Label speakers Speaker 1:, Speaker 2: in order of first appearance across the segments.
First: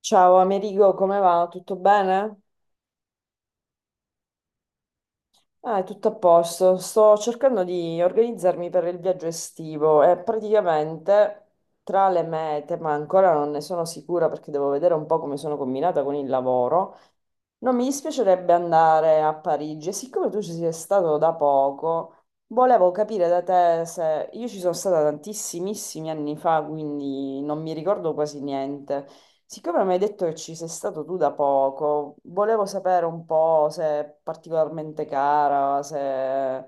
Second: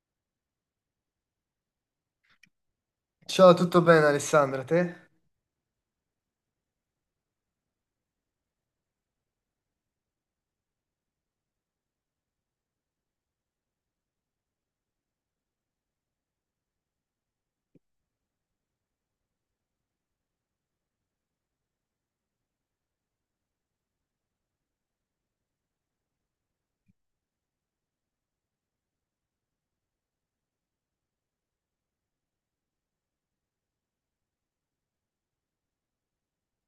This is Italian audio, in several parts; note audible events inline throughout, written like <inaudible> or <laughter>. Speaker 1: Ciao Amerigo, come va? Tutto bene?
Speaker 2: Ciao, tutto bene Alessandra, te?
Speaker 1: Ah, è tutto a posto. Sto cercando di organizzarmi per il viaggio estivo e praticamente tra le mete, ma ancora non ne sono sicura perché devo vedere un po' come sono combinata con il lavoro. Non mi dispiacerebbe andare a Parigi e siccome tu ci sei stato da poco, volevo capire da te se io ci sono stata tantissimissimi anni fa, quindi non mi ricordo quasi niente. Siccome mi hai detto che ci sei stato tu da poco, volevo sapere un po' se è particolarmente cara, se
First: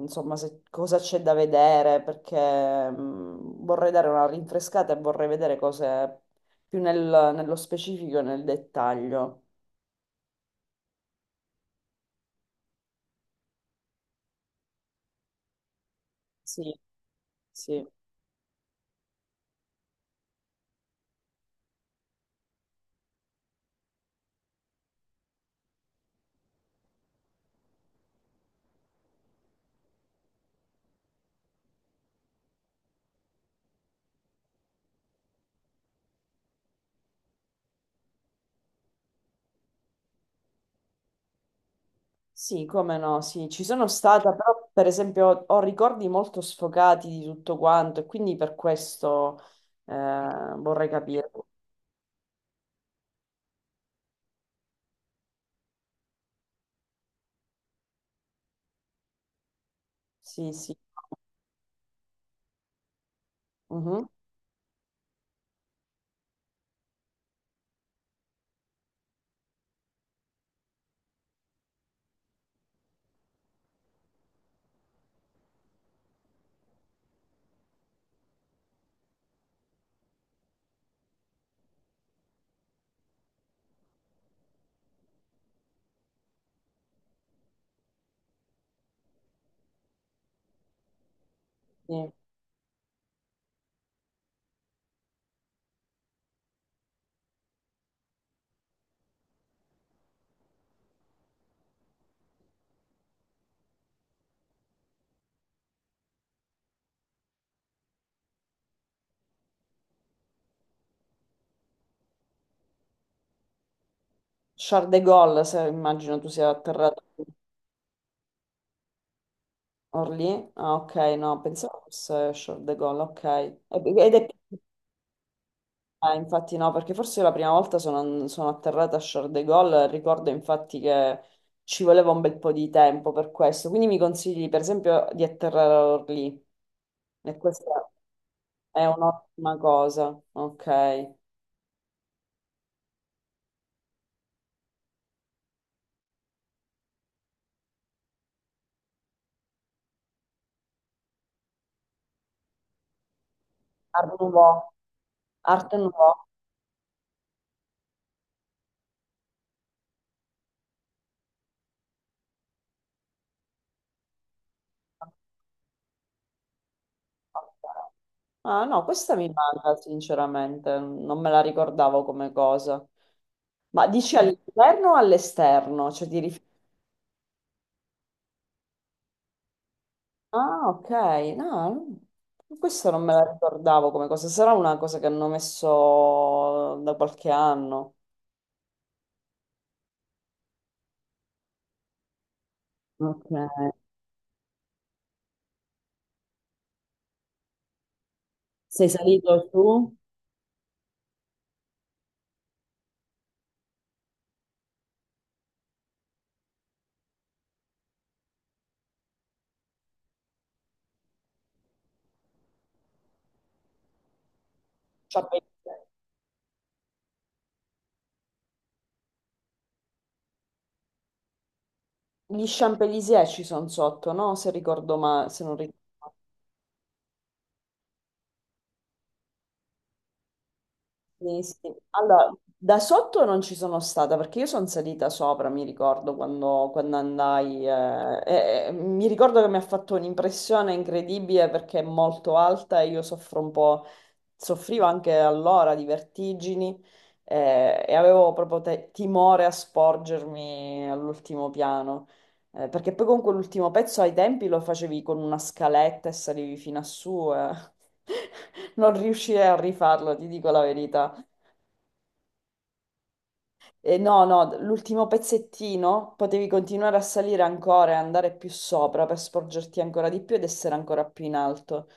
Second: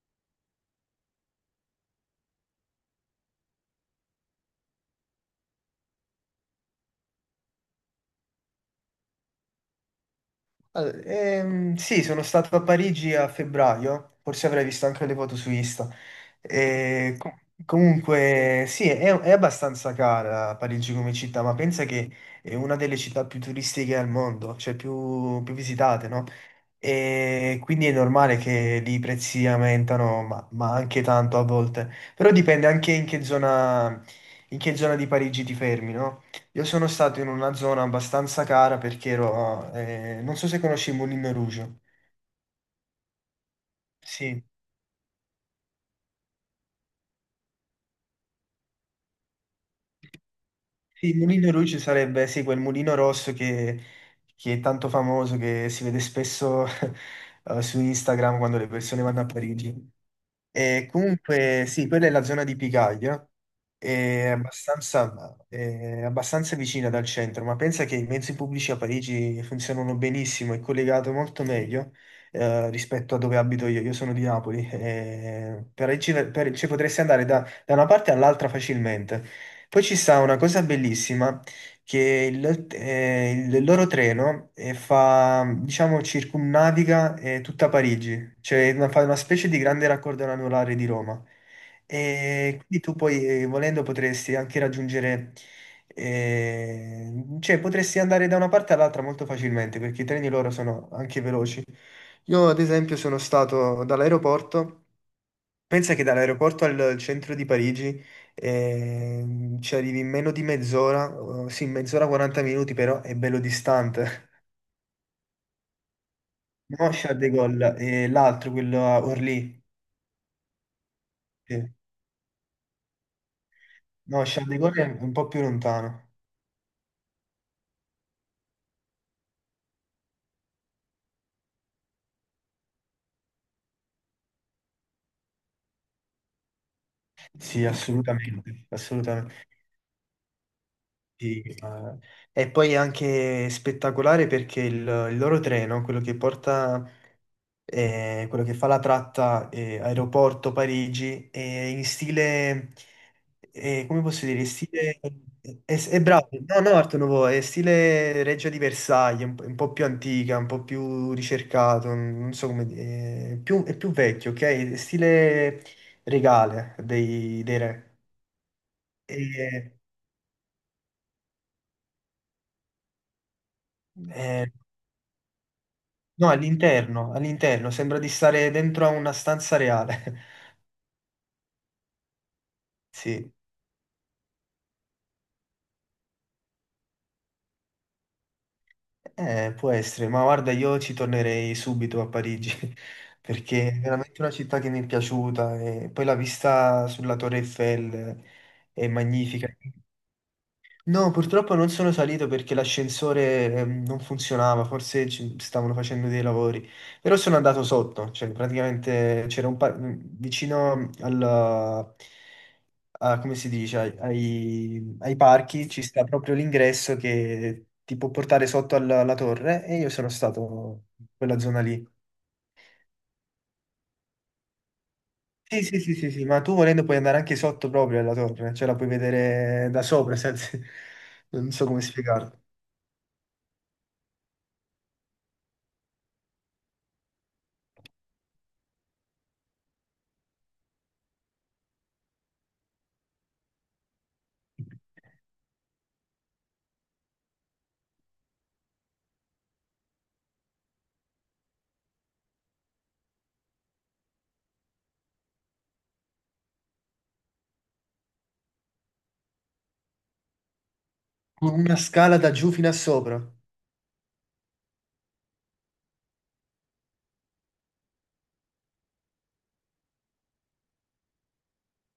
Speaker 1: insomma cosa c'è da vedere, perché vorrei dare una rinfrescata e vorrei vedere cose più nello specifico e nel dettaglio.
Speaker 2: Allora, sì, sono stato a Parigi a febbraio, forse avrai visto anche le foto su Insta.
Speaker 1: Sì,
Speaker 2: E co-
Speaker 1: sì,
Speaker 2: Comunque, sì, è abbastanza cara Parigi come città, ma pensa che è una delle città più turistiche al mondo, cioè più visitate, no? E quindi è normale che lì i prezzi aumentano, ma anche tanto a volte. Però dipende anche in che zona di Parigi ti fermi, no? Io sono stato in una zona abbastanza cara perché ero... non so se conosci Moulin Rouge.
Speaker 1: sì, come no, sì, ci sono stata,
Speaker 2: Sì.
Speaker 1: però per esempio ho ricordi molto sfocati di tutto quanto e quindi per questo vorrei
Speaker 2: Sì, il
Speaker 1: capire.
Speaker 2: Mulino Rouge sarebbe sì, quel mulino rosso che è tanto famoso, che si vede spesso <laughs> su Instagram quando le persone vanno a Parigi.
Speaker 1: Sì, sì.
Speaker 2: E comunque sì, quella è la zona di Picaglia,
Speaker 1: Mhm,
Speaker 2: è abbastanza vicina dal centro, ma pensa che i mezzi pubblici a Parigi funzionano benissimo, è collegato molto meglio rispetto a dove abito io. Io sono di Napoli, e ci potresti andare da una parte all'altra facilmente. Poi ci sta una cosa bellissima, che il loro treno fa, diciamo, circumnaviga tutta Parigi, cioè fa una specie di grande raccordo anulare di Roma.
Speaker 1: sì.
Speaker 2: E quindi tu poi, volendo, potresti anche raggiungere, eh, cioè potresti andare da una parte all'altra molto facilmente, perché i treni loro sono anche veloci. Io, ad esempio, sono stato dall'aeroporto. Pensa che dall'aeroporto al centro di Parigi ci arrivi in meno di mezz'ora, sì, mezz'ora 40 minuti, però è bello distante. <laughs>
Speaker 1: Charles de Gaulle, se immagino tu sia
Speaker 2: No,
Speaker 1: atterrato
Speaker 2: Charles
Speaker 1: a
Speaker 2: de Gaulle, e l'altro, quello a Orly.
Speaker 1: Orly. Ah, ok, no,
Speaker 2: Sì.
Speaker 1: pensavo fosse Charles de Gaulle, ok. Ed
Speaker 2: No,
Speaker 1: è,
Speaker 2: Charles de Gaulle è un po' più lontano.
Speaker 1: eh, infatti no, perché forse la prima volta sono atterrata a Charles de Gaulle, ricordo infatti che ci voleva un bel po' di tempo per questo, quindi mi consigli per esempio di atterrare a Orly e
Speaker 2: Sì,
Speaker 1: questa
Speaker 2: assolutamente,
Speaker 1: è
Speaker 2: assolutamente.
Speaker 1: un'ottima cosa, ok.
Speaker 2: Sì, e poi è anche spettacolare perché il loro treno, quello che porta quello che fa la tratta aeroporto Parigi, in stile, come
Speaker 1: Art
Speaker 2: posso dire, in
Speaker 1: Nouveau,
Speaker 2: stile...
Speaker 1: Art
Speaker 2: È, è
Speaker 1: Nouveau.
Speaker 2: bravo, no, no, Art Nouveau, è stile Regia di Versailles, un po' più antica, un po' più ricercato, non so come dire, è più vecchio, ok? È stile regale dei,
Speaker 1: Ok.
Speaker 2: dei re.
Speaker 1: Ah no, questa mi
Speaker 2: E-
Speaker 1: manca sinceramente, non me la ricordavo come cosa. Ma dici
Speaker 2: eh,
Speaker 1: all'interno o all'esterno? Cioè ti
Speaker 2: no,
Speaker 1: riferisci.
Speaker 2: all'interno, all'interno, sembra di stare dentro a una stanza reale. <laughs>
Speaker 1: Ah, ok, no, questo non me la
Speaker 2: Sì.
Speaker 1: ricordavo come cosa, sarà una cosa che hanno messo da qualche anno.
Speaker 2: Può essere, ma guarda, io ci tornerei subito a Parigi <laughs>
Speaker 1: Ok.
Speaker 2: perché è veramente una città che mi è piaciuta e poi la vista sulla Torre Eiffel è
Speaker 1: Sei salito
Speaker 2: magnifica.
Speaker 1: su?
Speaker 2: No, purtroppo non sono salito perché l'ascensore non funzionava, forse ci stavano facendo dei lavori, però sono andato sotto, cioè praticamente c'era un vicino al, come si dice, ai
Speaker 1: Champs-
Speaker 2: parchi ci sta proprio l'ingresso che ti può portare sotto alla torre e io sono stato in quella zona lì.
Speaker 1: Gli Champs-Élysées ci sono sotto, no? Se ricordo ma se non
Speaker 2: Sì,
Speaker 1: ricordo.
Speaker 2: sì, sì, sì, sì, ma tu volendo puoi andare anche sotto proprio alla torre, cioè la puoi vedere da sopra, senza... <laughs>
Speaker 1: Sì,
Speaker 2: non so
Speaker 1: sì.
Speaker 2: come
Speaker 1: Allora,
Speaker 2: spiegarlo.
Speaker 1: da sotto non ci sono stata perché io sono salita sopra, mi ricordo quando andai, e mi ricordo che mi ha fatto un'impressione incredibile perché è molto alta e io soffro un po', soffrivo anche allora di vertigini, e avevo proprio timore a sporgermi all'ultimo piano. Perché poi comunque l'ultimo pezzo ai tempi lo facevi con una scaletta e salivi fino a su, eh. <laughs> Non riuscirei a rifarlo, ti dico la verità.
Speaker 2: Con una scala da giù fino a sopra.
Speaker 1: E no, no, l'ultimo pezzettino potevi continuare a salire ancora e andare più sopra per sporgerti ancora di più ed essere ancora più in alto.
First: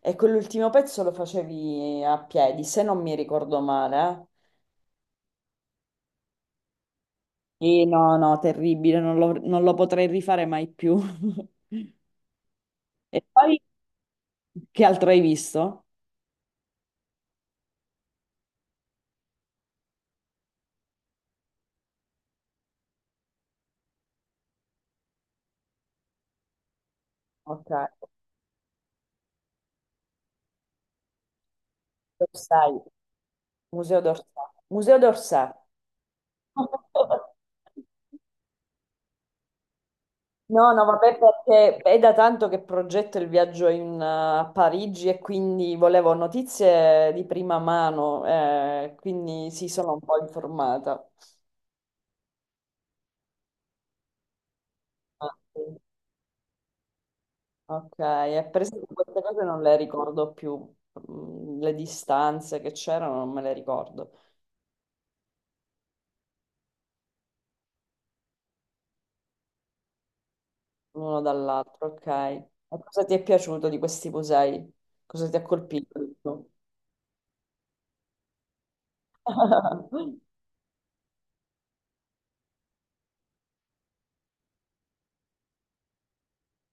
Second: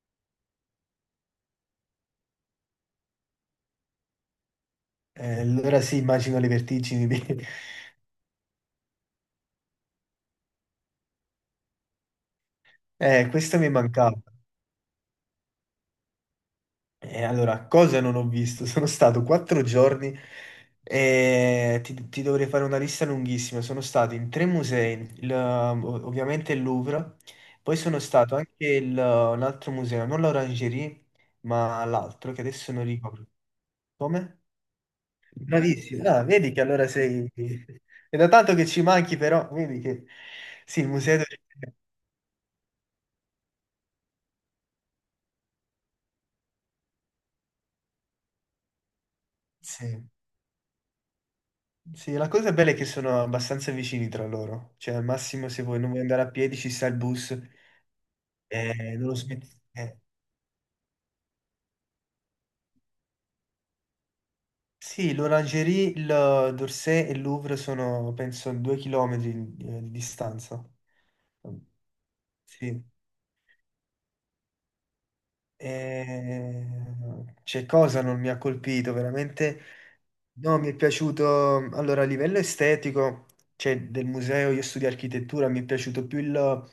Speaker 1: E quell'ultimo pezzo lo facevi a piedi, se non mi ricordo male, eh.
Speaker 2: Allora sì, immagino le vertigini. <laughs>
Speaker 1: Sì, no, no, terribile, non lo potrei rifare mai più. <laughs> E
Speaker 2: Questo
Speaker 1: poi,
Speaker 2: mi mancava.
Speaker 1: che altro hai visto?
Speaker 2: E allora, cosa non ho visto? <laughs> Sono stato 4 giorni ti dovrei fare una lista lunghissima. Sono stato in 3 musei, ovviamente il Louvre,
Speaker 1: Ok,
Speaker 2: poi sono stato anche un altro museo, non l'Orangerie, ma
Speaker 1: Museo
Speaker 2: l'altro che adesso non
Speaker 1: d'Orsay.
Speaker 2: ricordo.
Speaker 1: Museo
Speaker 2: Come?
Speaker 1: d'Orsay. Museo d'Orsay.
Speaker 2: Bravissimo. Ah, vedi che allora sei...
Speaker 1: <laughs>
Speaker 2: <laughs> È da tanto che ci manchi, però vedi che...
Speaker 1: No,
Speaker 2: Sì,
Speaker 1: no, vabbè, perché è da tanto che progetto il viaggio in, a Parigi e quindi volevo notizie di prima mano, quindi sì, sono un
Speaker 2: sì.
Speaker 1: po' informata.
Speaker 2: Sì, la cosa bella è che sono abbastanza vicini tra loro. Cioè, al
Speaker 1: Ah,
Speaker 2: massimo,
Speaker 1: sì.
Speaker 2: se vuoi non vuoi andare a piedi, ci sta il bus.
Speaker 1: Ok, e per esempio
Speaker 2: Non lo
Speaker 1: queste cose
Speaker 2: smetti.
Speaker 1: non le
Speaker 2: Eh.
Speaker 1: ricordo più. Mm, le distanze che c'erano non me le ricordo,
Speaker 2: Sì, l'Orangerie, il d'Orsay e il Louvre sono, penso, 2 chilometri di distanza.
Speaker 1: l'uno dall'altro, ok. E
Speaker 2: Sì.
Speaker 1: cosa ti è piaciuto di questi musei? Cosa ti ha colpito di più?
Speaker 2: E... C'è cosa non mi ha colpito, veramente.
Speaker 1: <laughs>
Speaker 2: No, mi è piaciuto, allora a livello estetico, cioè del museo, io studio architettura, mi è piaciuto più il,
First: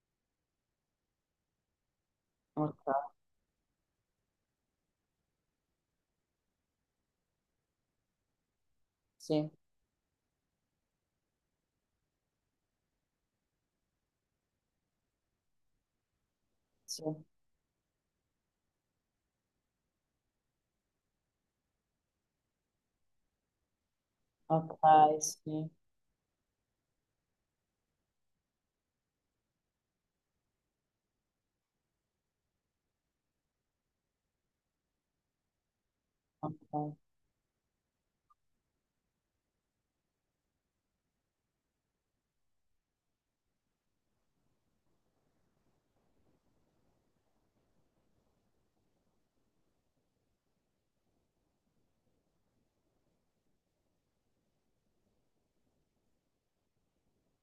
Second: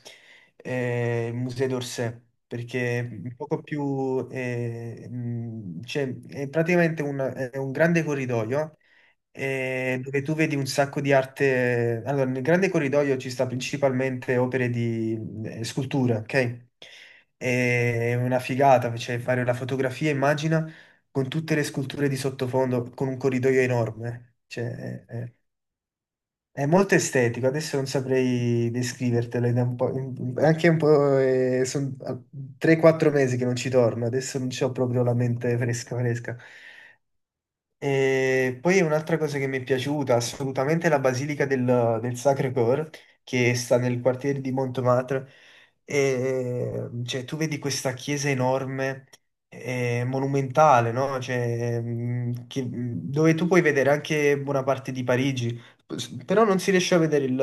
Speaker 2: eh, il museo d'Orsay,
Speaker 1: Ok,
Speaker 2: perché è un poco più, cioè, è praticamente è un grande corridoio
Speaker 1: sì,
Speaker 2: dove tu vedi un sacco di arte. Allora, nel grande corridoio ci sta principalmente opere di scultura, ok?
Speaker 1: sì,
Speaker 2: È una figata, cioè fare la fotografia, immagina, con tutte le sculture di sottofondo, con un corridoio enorme. Eh. Cioè,
Speaker 1: ok,
Speaker 2: è, è-
Speaker 1: sì,
Speaker 2: è molto estetico, adesso non saprei descrivertelo, ed è un po', anche un po', sono 3-4 mesi che non ci torno, adesso non c'ho proprio la mente fresca fresca.
Speaker 1: ok.
Speaker 2: E poi un'altra cosa che mi è piaciuta assolutamente è la Basilica del Sacré-Cœur, che sta nel quartiere di Montmartre. E, cioè, tu vedi questa chiesa enorme, monumentale, no? Cioè, dove tu puoi vedere anche buona parte di Parigi, però non si riesce a vedere il,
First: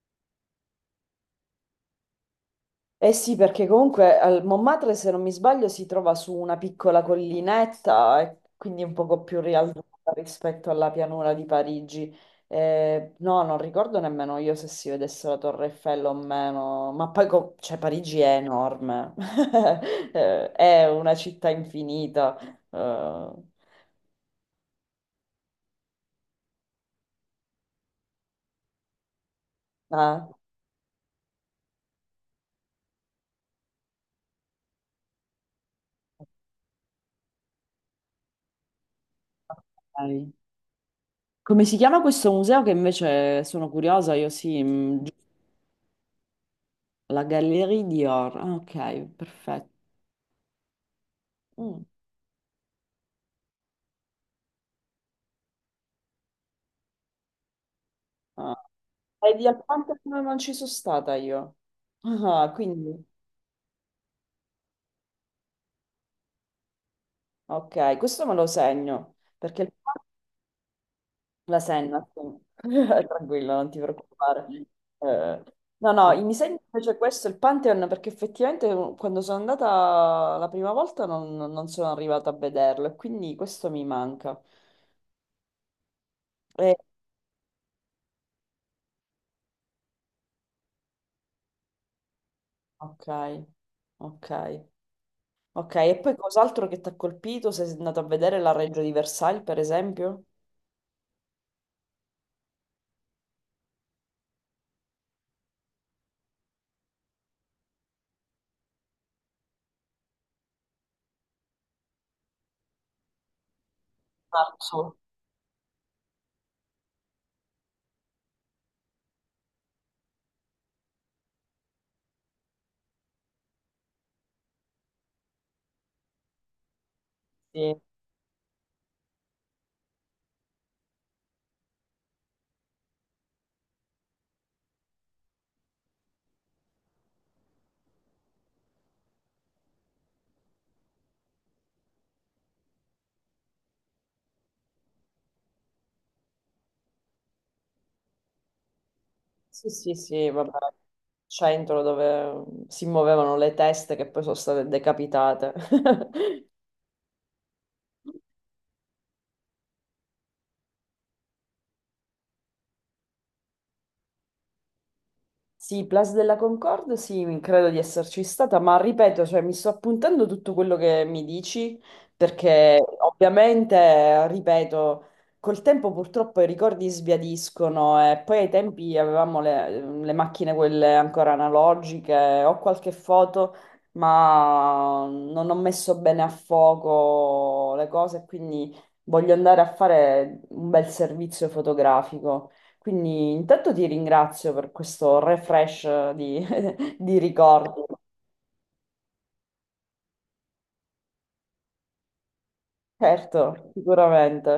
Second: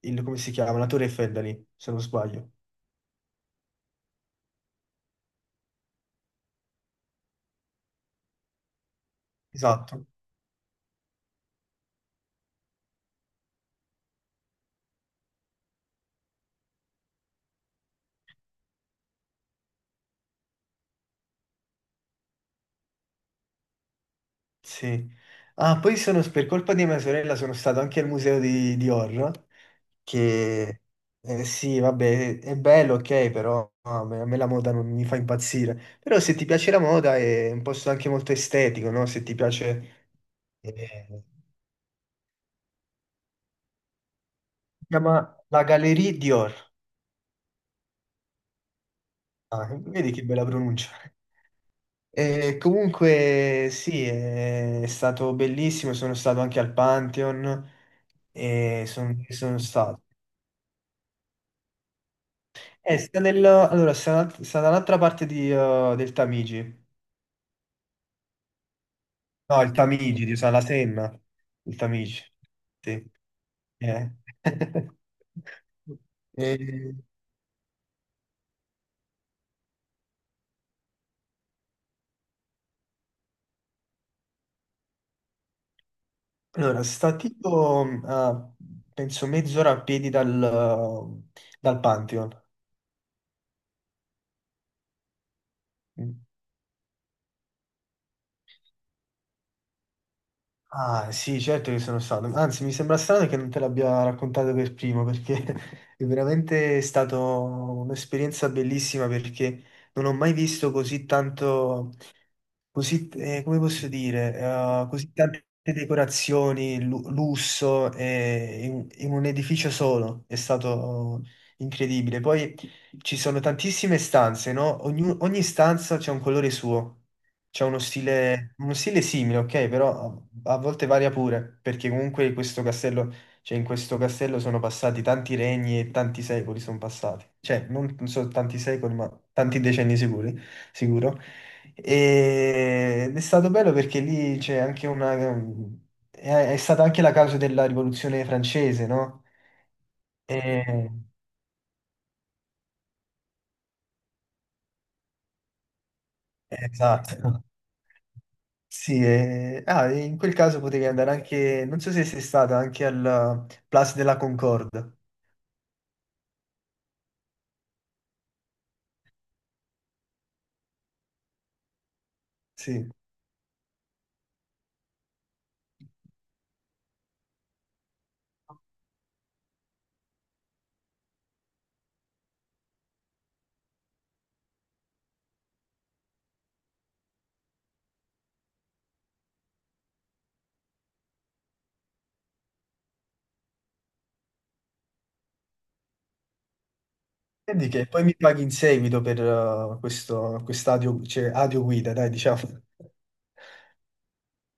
Speaker 2: il- come si chiama, la Torre Eiffel da lì, se non sbaglio.
Speaker 1: Eh sì, perché comunque al Montmartre, se non mi sbaglio, si trova su una piccola collinetta e quindi un poco più rialzata
Speaker 2: Esatto,
Speaker 1: rispetto alla pianura di Parigi. No, non ricordo nemmeno io se si vedesse la Torre Eiffel o meno, ma poi cioè, Parigi è enorme. <laughs> È una città infinita. Eh,
Speaker 2: sì. Ah, poi sono, per colpa di mia sorella sono stato anche al museo di Dior.
Speaker 1: ah,
Speaker 2: Che sì, vabbè, è bello, ok, però a me la moda non mi fa impazzire. Però se ti piace la moda è un posto anche molto estetico, no? Se ti piace...
Speaker 1: ok.
Speaker 2: eh,
Speaker 1: Come si chiama questo museo che invece sono curiosa, io sì,
Speaker 2: si chiama la Galerie Dior.
Speaker 1: la Gallerie Dior. Ah, ok,
Speaker 2: Ah,
Speaker 1: perfetto.
Speaker 2: vedi che bella pronuncia.
Speaker 1: Mm.
Speaker 2: Comunque sì, è stato bellissimo, sono stato anche al Pantheon
Speaker 1: Ah,
Speaker 2: e
Speaker 1: ai di
Speaker 2: sono
Speaker 1: Alcantara
Speaker 2: stato.
Speaker 1: non ci sono stata io. Ah, quindi,
Speaker 2: Allora, sta dall'altra parte del Tamigi.
Speaker 1: ok, questo me lo segno, perché
Speaker 2: No, il Tamigi di Usana Senna.
Speaker 1: la
Speaker 2: Il
Speaker 1: senna, sì.
Speaker 2: Tamigi. Sì.
Speaker 1: <laughs> Tranquillo, non ti
Speaker 2: Eh.
Speaker 1: preoccupare.
Speaker 2: <laughs>
Speaker 1: Eh, no, no, mi segno invece
Speaker 2: E-
Speaker 1: questo, il Pantheon, perché effettivamente quando sono andata la prima volta non sono arrivata a vederlo, e quindi questo mi manca. Eh,
Speaker 2: allora, sta tipo a, penso mezz'ora a piedi dal, dal Pantheon.
Speaker 1: ok, ok, ok, e poi cos'altro che ti ha colpito? Sei andato a vedere la Reggio di Versailles, per esempio?
Speaker 2: Ah, sì, certo che sono stato. Anzi, mi sembra strano che non te l'abbia raccontato per primo, perché <laughs> è veramente stata un'esperienza bellissima perché non ho mai visto così tanto così, come posso dire,
Speaker 1: Marzo.
Speaker 2: così tante decorazioni, lusso, in un edificio solo, è stato incredibile. Poi ci sono tantissime stanze, no? Ogni stanza c'è un colore suo, c'è
Speaker 1: Sì,
Speaker 2: uno stile simile, ok? Però a volte varia pure, perché comunque questo castello, cioè in questo castello sono passati tanti regni e tanti secoli sono passati. Cioè, non so tanti secoli, ma tanti decenni sicuri, sicuro. Ed è stato bello perché lì c'è anche una... È, è stata anche la causa della rivoluzione francese, no?
Speaker 1: sì, sì, sì, vabbè.
Speaker 2: E-
Speaker 1: Centro dove si muovevano le teste che poi sono state decapitate. <laughs>
Speaker 2: Esatto. Sì, e in quel caso potevi andare anche... Non so se sei stata anche al Place de la Concorde.
Speaker 1: Sì, Place della Concorde, sì, credo di esserci stata, ma ripeto, cioè, mi sto appuntando tutto quello che mi dici, perché
Speaker 2: Sì.
Speaker 1: ovviamente, ripeto, col tempo purtroppo i ricordi sbiadiscono e poi ai tempi avevamo le macchine quelle ancora analogiche, ho qualche foto, ma non ho messo bene a fuoco le cose, quindi voglio andare a fare un bel servizio fotografico. Quindi intanto ti ringrazio per questo refresh di, <laughs> di
Speaker 2: E di
Speaker 1: ricordi.
Speaker 2: che poi mi paghi in seguito per questo quest'adio, cioè, adio guida, dai, diciamo.
Speaker 1: Certo, sicuramente.